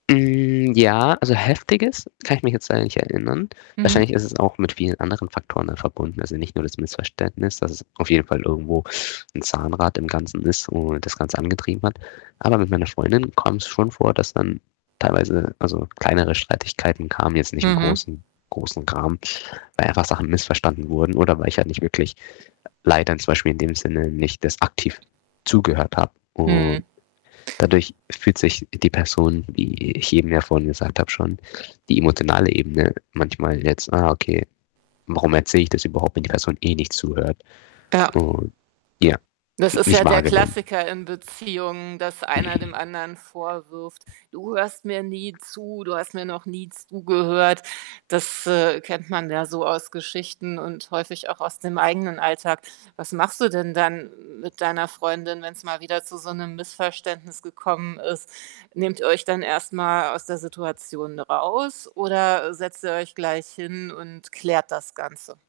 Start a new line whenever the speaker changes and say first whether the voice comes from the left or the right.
left: Hm, ja, also, Heftiges, kann ich mich jetzt leider nicht erinnern. Wahrscheinlich
right: Mhm.
left: ist es auch mit vielen anderen Faktoren dann verbunden. Also, nicht nur das Missverständnis, dass es auf jeden Fall irgendwo 'n Zahnrad im Ganzen ist, womit man das Ganze angetrieben hat. Aber mit meiner Freundin kommt's schon vor, dass dann teilweise also, kleinere Streitigkeiten kamen jetzt nicht im
right: Mhm.
left: großen großen Kram, weil einfach Sachen missverstanden wurden oder weil ich halt nicht wirklich, l leider, zum Beispiel in dem Sinne, nicht das Aktiv zugehört habe und
right: Mhm.
left: dadurch fühlt sich die Person, wie ich eben ja vorhin gesagt habe, schon die emotionale Ebene manchmal jetzt: „Ah, okay, warum erzähle ich das überhaupt, wenn die Person eh nicht zuhört?“
right: Ja.
left: Und ja
right: Das
left: n
right: ist
left: nicht
right: ja der
left: wahrgenommen.
right: Klassiker in Beziehungen, dass einer dem anderen vorwirft: „Du hörst mir nie zu, du hast mir noch nie zugehört.“ Das, äh, kennt man ja so aus Geschichten und häufig auch aus dem eigenen Alltag. Was machst du denn dann m mit deiner Freundin, wenn's mal wieder zu so 'nem Missverständnis gekommen ist? Nehmt ihr euch dann erst mal aus der Situation raus oder, äh, setzt ihr euch gleich hin und klärt das Ganze?